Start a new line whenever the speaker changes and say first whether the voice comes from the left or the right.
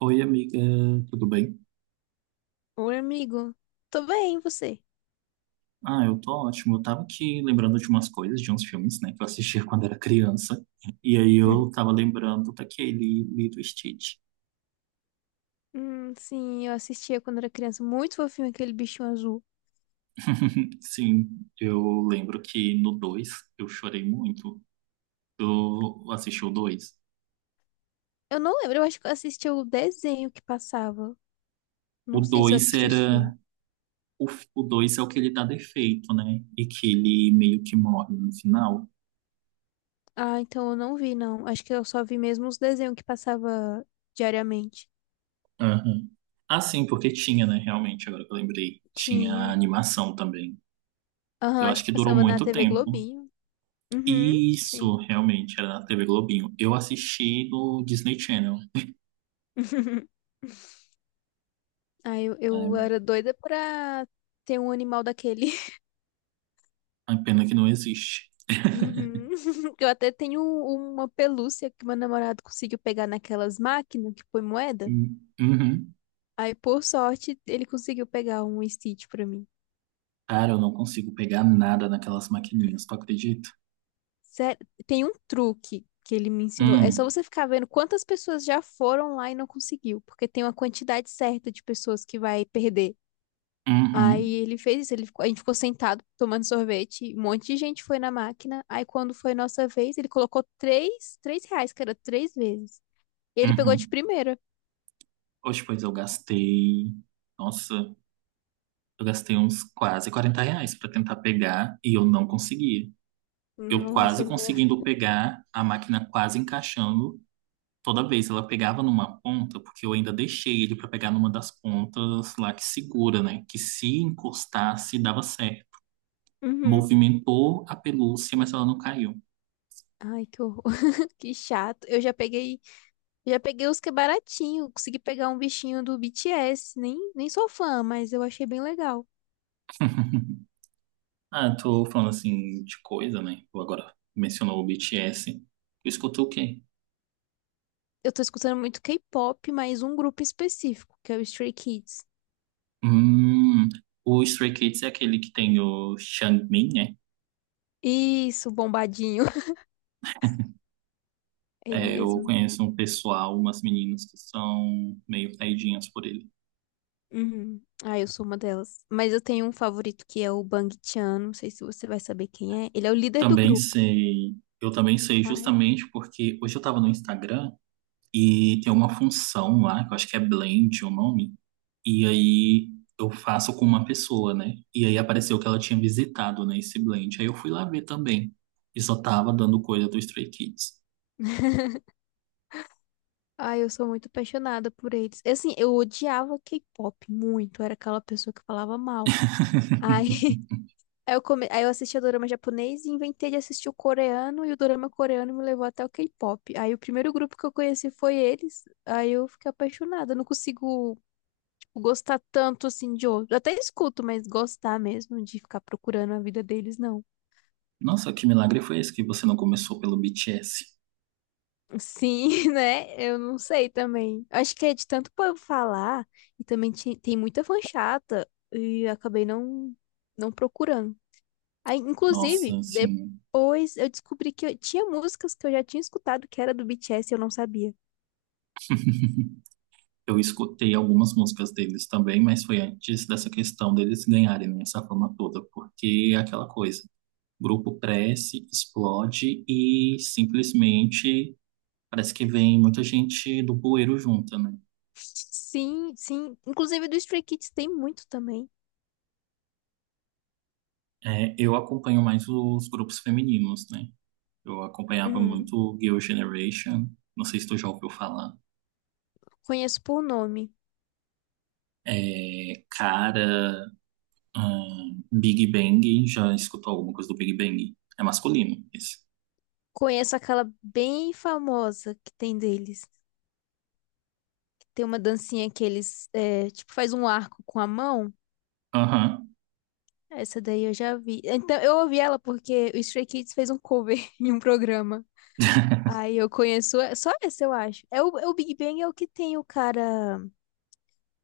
right: Oi, amiga, tudo bem?
left: Oi, amigo. Tô bem, e você?
right: Ah, eu tô ótimo. Eu tava aqui lembrando de umas coisas, de uns filmes, né, que eu assistia quando era criança. E aí eu tava lembrando daquele Lilo e Stitch.
left: Sim, eu assistia quando era criança. Muito fofinho aquele bichinho azul.
right: Sim, eu lembro que no 2 eu chorei muito. Eu assisti o 2.
left: Eu não lembro, eu acho que eu assisti o desenho que passava.
right: O
left: Não sei se eu
right: dois
left: assisti os filmes.
right: era. O, o 2 é o que ele dá defeito, né? E que ele meio que morre no final.
left: Ah, então eu não vi, não. Acho que eu só vi mesmo os desenhos que passava diariamente.
right: Aham. Ah, sim, porque tinha, né? Realmente, agora que eu lembrei. Tinha
left: Tinha.
right: a animação também.
left: Aham,
right: Eu
left: acho
right: acho
left: que
right: que durou
left: passava na
right: muito
left: TV
right: tempo.
left: Globinho. Uhum,
right: Isso,
left: sim.
right: realmente, era na TV Globinho. Eu assisti no Disney Channel,
left: Ah, eu
right: né?
left: era doida pra ter um animal daquele.
right: A pena que não existe.
left: Uhum. Eu até tenho uma pelúcia que meu namorado conseguiu pegar naquelas máquinas que põe moeda.
right: Hum. Uhum.
left: Aí, por sorte, ele conseguiu pegar um Stitch pra mim.
right: Cara, eu não consigo pegar nada naquelas maquininhas, tu acredita?
left: Sério, tem um truque que ele me ensinou. É só
right: Hum,
left: você ficar vendo quantas pessoas já foram lá e não conseguiu, porque tem uma quantidade certa de pessoas que vai perder. Aí
right: uhum,
left: ele fez isso, ele a gente ficou sentado tomando sorvete, um monte de gente foi na máquina. Aí quando foi nossa vez, ele colocou três reais, que era três vezes. E ele pegou de
right: uhum.
left: primeira.
right: Hoje, pois, eu Nossa, eu gastei uns quase R$ 40 pra tentar pegar e eu não consegui. Eu quase
left: Nossa, meu.
right: conseguindo pegar, a máquina quase encaixando, toda vez ela pegava numa ponta, porque eu ainda deixei ele para pegar numa das pontas lá que segura, né? Que se encostasse, dava certo.
left: Uhum.
right: Movimentou a pelúcia, mas ela não caiu.
left: Ai, que horror, que chato. Já peguei os que é baratinho, consegui pegar um bichinho do BTS, nem sou fã, mas eu achei bem legal.
right: Ah, tô falando assim de coisa, né? Tu agora mencionou o BTS. Tu escutou o quê?
left: Eu tô escutando muito K-pop, mas um grupo específico, que é o Stray Kids.
right: Hum, o Stray Kids é aquele que tem o Xiangmin, né?
left: Isso, bombadinho. É ele
right: É, eu
left: mesmo.
right: conheço um pessoal, umas meninas que são meio caidinhas por ele.
left: Uhum. Ah, eu sou uma delas. Mas eu tenho um favorito que é o Bang Chan, não sei se você vai saber quem é. Ele é o líder do
right: Também
left: grupo.
right: sei. Eu também sei
left: Ai.
right: justamente porque hoje eu tava no Instagram. E tem uma função lá, que eu acho que é blend é o nome, e aí eu faço com uma pessoa, né? E aí apareceu que ela tinha visitado, né, esse blend. Aí eu fui lá ver também. E só tava dando coisa do Stray Kids.
left: Ai, eu sou muito apaixonada por eles. Assim, eu odiava K-pop muito, era aquela pessoa que falava mal. Aí aí eu assistia dorama japonês e inventei de assistir o coreano, e o dorama coreano me levou até o K-pop. Aí o primeiro grupo que eu conheci foi eles, aí eu fiquei apaixonada. Eu não consigo, tipo, gostar tanto assim de outro. Eu até escuto, mas gostar mesmo de ficar procurando a vida deles, não.
right: Nossa, que milagre foi esse que você não começou pelo BTS?
left: Sim, né? Eu não sei também. Acho que é de tanto povo falar e também tem muita fã chata e eu acabei não procurando. Aí,
right: Nossa,
left: inclusive,
right: assim,
left: depois eu descobri que eu tinha músicas que eu já tinha escutado que era do BTS e eu não sabia.
right: eu escutei algumas músicas deles também, mas foi antes dessa questão deles ganharem, né, essa fama toda, porque é aquela coisa. Grupo cresce, explode e simplesmente parece que vem muita gente do bueiro junta, né?
left: Sim, sim. Inclusive do Stray Kids tem muito também.
right: É, eu acompanho mais os grupos femininos, né? Eu acompanhava
left: Uhum.
right: muito Girl Generation, não sei se tu já ouviu falar.
left: Conheço por nome.
right: É, cara, Big Bang, já escutou alguma coisa do Big Bang? É masculino, esse.
left: Conheço aquela bem famosa que tem deles. Tem uma dancinha que eles, é, tipo, faz um arco com a mão.
right: Aham.
left: Essa daí eu já vi. Então, eu ouvi ela porque o Stray Kids fez um cover em um programa. Aí eu conheço só essa, eu acho. É o Big Bang é o que tem o cara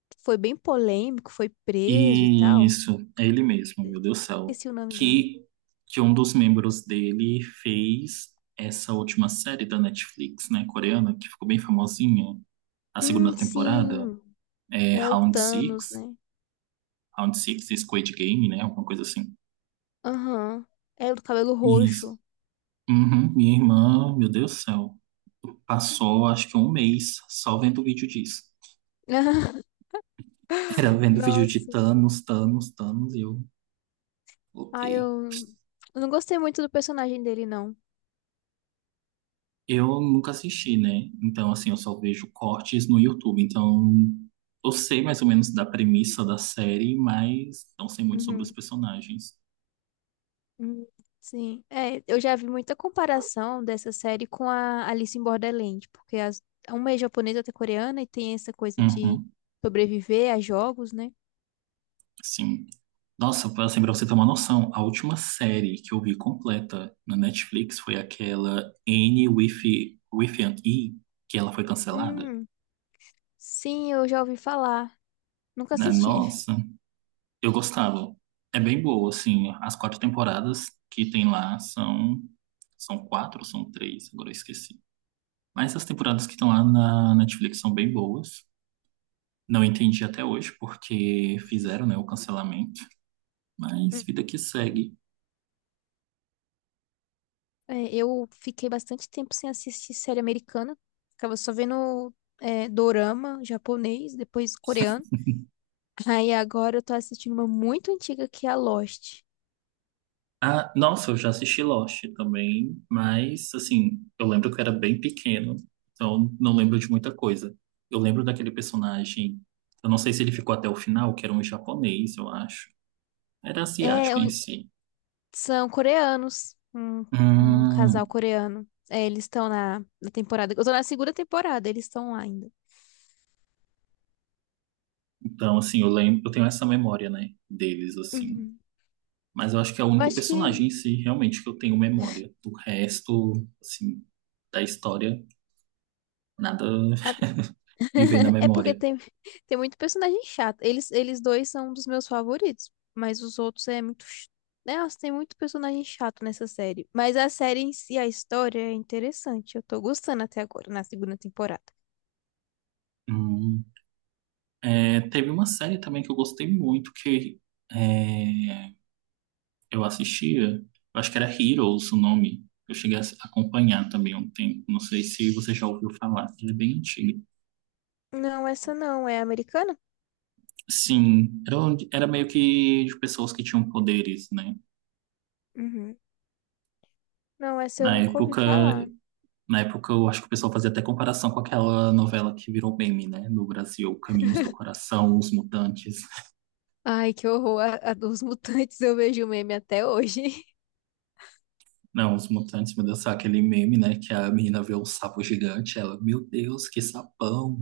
left: que foi bem polêmico, foi preso e tal.
right: Isso, é ele mesmo, meu Deus do céu.
left: Esqueci o nome dele.
right: Que, que um dos membros dele fez essa última série da Netflix, né, coreana, que ficou bem famosinha, a segunda temporada.
left: Sim.
right: É,
left: É o
right: Round
left: Thanos,
right: Six,
left: né?
right: Round Six, Squid Game, né? Alguma coisa assim.
left: Aham. É o do cabelo
right: Isso.
left: roxo.
right: Uhum, minha irmã, meu Deus do céu, passou acho que um mês só vendo vídeo disso. Era vendo vídeo de
left: Nossa.
right: Thanos, Thanos, Thanos, e eu, ok.
left: Ai, eu não gostei muito do personagem dele, não.
right: Eu nunca assisti, né? Então, assim, eu só vejo cortes no YouTube. Então, eu sei mais ou menos da premissa da série, mas não sei muito sobre os
left: Uhum.
right: personagens.
left: Hum, sim, é, eu já vi muita comparação dessa série com a Alice em Borderland, porque uma é japonesa, outra é coreana, e tem essa coisa de
right: Uhum.
left: sobreviver a jogos, né?
right: Sim. Nossa, assim, pra você ter uma noção, a última série que eu vi completa na Netflix foi aquela N with, with an E, que ela foi cancelada.
left: Hum, sim, eu já ouvi falar, nunca
right: Né?
left: assisti.
right: Nossa, eu gostava. É bem boa, assim, as quatro temporadas que tem lá são, são quatro ou são três, agora eu esqueci. Mas as temporadas que estão lá na Netflix são bem boas. Não entendi até hoje porque fizeram, né, o cancelamento, mas vida que segue.
left: É, eu fiquei bastante tempo sem assistir série americana, ficava só vendo é, dorama japonês, depois coreano. Aí agora eu tô assistindo uma muito antiga que é a Lost.
right: Ah, nossa, eu já assisti Lost também, mas assim, eu lembro que eu era bem pequeno, então não lembro de muita coisa. Eu lembro daquele personagem, eu não sei se ele ficou até o final, que era um japonês, eu acho. Era
left: É,
right: asiático em si.
left: são coreanos, um casal
right: Hum,
left: coreano. É, eles estão na temporada. Eu tô na segunda temporada, eles estão lá ainda.
right: então, assim, eu lembro, eu tenho essa memória, né, deles, assim.
left: Uhum.
right: Mas eu acho que é o
left: Eu
right: único
left: acho
right: personagem
left: que.
right: em si, realmente, que eu tenho memória. Do resto, assim, da história, nada me vem na
left: É
right: memória.
left: porque tem muito personagem chato. Eles dois são um dos meus favoritos, mas os outros é muito. Nossa, tem muito personagem chato nessa série. Mas a série em si, a história é interessante. Eu tô gostando até agora, na segunda temporada.
right: Hum. É, teve uma série também que eu gostei muito, que é, eu assistia, eu acho que era Heroes o nome. Eu cheguei a acompanhar também há um tempo, não sei se você já ouviu falar, ele é bem antigo.
left: Não, essa não é americana?
right: Sim, era, onde- era meio que de pessoas que tinham poderes, né?
left: Uhum. Não, essa eu
right: Na
left: nunca ouvi
right: época,
left: falar.
right: na época eu acho que o pessoal fazia até comparação com aquela novela que virou meme, né? No Brasil, Caminhos do Coração, Os Mutantes.
left: Ai, que horror. A dos mutantes eu vejo meme até hoje.
right: Não, Os Mutantes, meu Deus, sabe aquele meme, né? Que a menina vê um sapo gigante, ela, meu Deus, que sapão.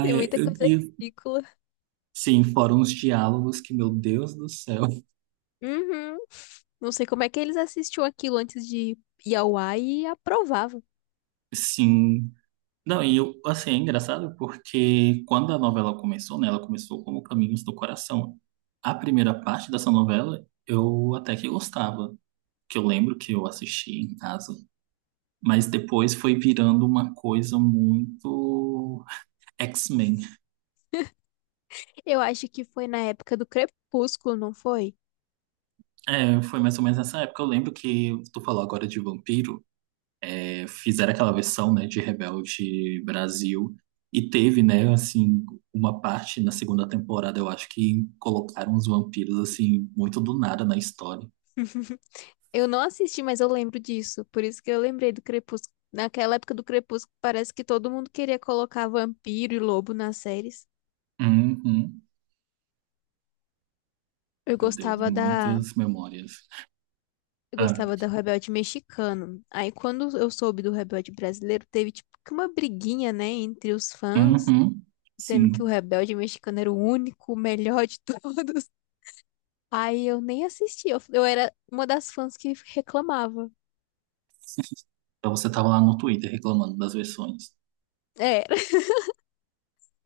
left: Tem muita
right: eu-
left: coisa
right: e
left: ridícula.
right: sim, foram uns diálogos que, meu Deus do céu,
left: Uhum. Não sei como é que eles assistiam aquilo antes de ir ao ar e aprovavam.
right: sim. Não, e eu, assim, é engraçado porque quando a novela começou, né? Ela começou como Caminhos do Coração. A primeira parte dessa novela eu até que gostava, que eu lembro que eu assisti em casa. Mas depois foi virando uma coisa muito X-Men.
left: Eu acho que foi na época do Crepúsculo, não foi?
right: É, foi mais ou menos nessa época. Eu lembro que tu falou agora de vampiro, é, fizeram aquela versão, né, de Rebelde Brasil e teve, né, assim, uma parte na segunda temporada, eu acho que colocaram uns vampiros assim muito do nada na história.
left: Eu não assisti, mas eu lembro disso. Por isso que eu lembrei do Crepúsculo. Naquela época do Crepúsculo, parece que todo mundo queria colocar vampiro e lobo nas séries.
right: Uhum.
left: Eu
right: Meu Deus,
left: gostava da
right: muitas memórias.
left: Eu
right: Ah,
left: gostava do Rebelde Mexicano. Aí, quando eu soube do Rebelde Brasileiro, teve tipo que uma briguinha, né, entre os fãs,
right: uhum.
left: dizendo que o
right: Sim.
left: Rebelde Mexicano era o único, o melhor de todos. Aí eu nem assisti. Eu era uma das fãs que reclamava.
right: Então você tava lá no Twitter reclamando das versões.
left: É,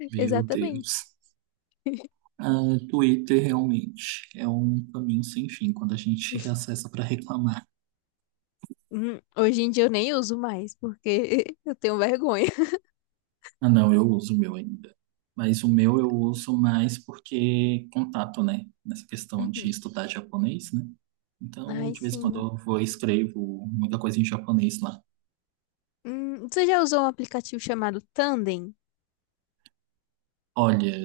right: Meu
left: exatamente.
right: Deus. Ah, Twitter realmente é um caminho sem fim quando a gente reacessa para reclamar.
left: Hoje em dia eu nem uso mais, porque eu tenho vergonha.
right: Ah, não, eu uso o meu ainda. Mas o meu eu uso mais porque contato, né? Nessa questão de
left: Uhum.
right: estudar japonês, né? Então,
left: Ai,
right: de vez em quando
left: sim.
right: eu vou e escrevo muita coisa em japonês lá.
left: Você já usou um aplicativo chamado Tandem?
right: Olha,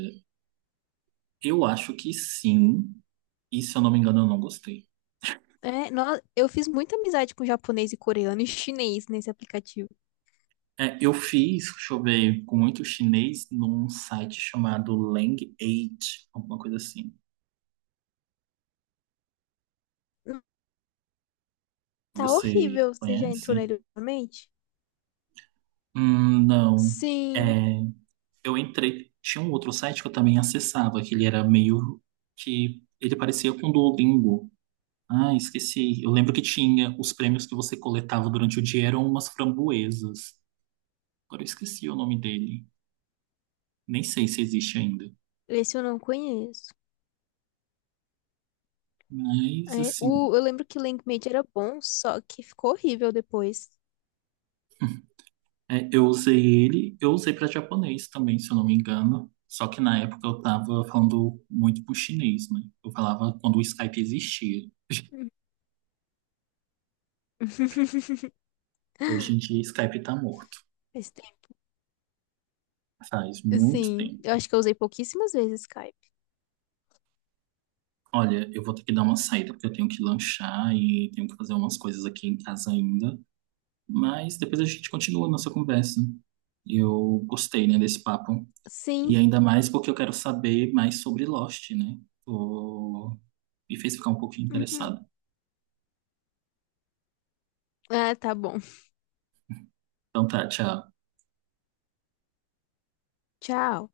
right: eu acho que sim. E se eu não me engano, eu não gostei.
left: É, eu fiz muita amizade com japonês e coreano e chinês nesse aplicativo.
right: É, eu fiz, deixa eu ver, com muito chinês num site chamado Lang8, alguma coisa assim.
left: Tá
right: Você
left: horrível. Você já entrou
right: conhece?
left: nele ultimamente?
right: Não.
left: Sim,
right: É, eu entrei, tinha um outro site que eu também acessava, que ele parecia com o Duolingo. Ah, esqueci. Eu lembro que tinha os prêmios que você coletava durante o dia eram umas framboesas. Agora eu esqueci o nome dele. Nem sei se existe ainda.
left: esse eu não conheço.
right: Mas
left: É,
right: assim,
left: eu lembro que Linkmate era bom, só que ficou horrível depois.
right: é, eu usei ele, eu usei para japonês também, se eu não me engano. Só que na época eu tava falando muito pro chinês, né? Eu falava quando o Skype existia.
left: Hum.
right: Hoje em dia, Skype tá morto.
left: Faz tempo.
right: Faz muito
left: Sim,
right: tempo.
left: eu acho que eu usei pouquíssimas vezes Skype.
right: Olha, eu vou ter que dar uma saída porque eu tenho que lanchar e tenho que fazer umas coisas aqui em casa ainda. Mas depois a gente continua a nossa conversa. Eu gostei, né, desse papo. E
left: Sim.
right: ainda mais porque eu quero saber mais sobre Lost, né? Tô... me fez ficar um pouquinho
left: Uhum.
right: interessado.
left: Ah, tá bom.
right: Então tá, tchau.
left: Tchau.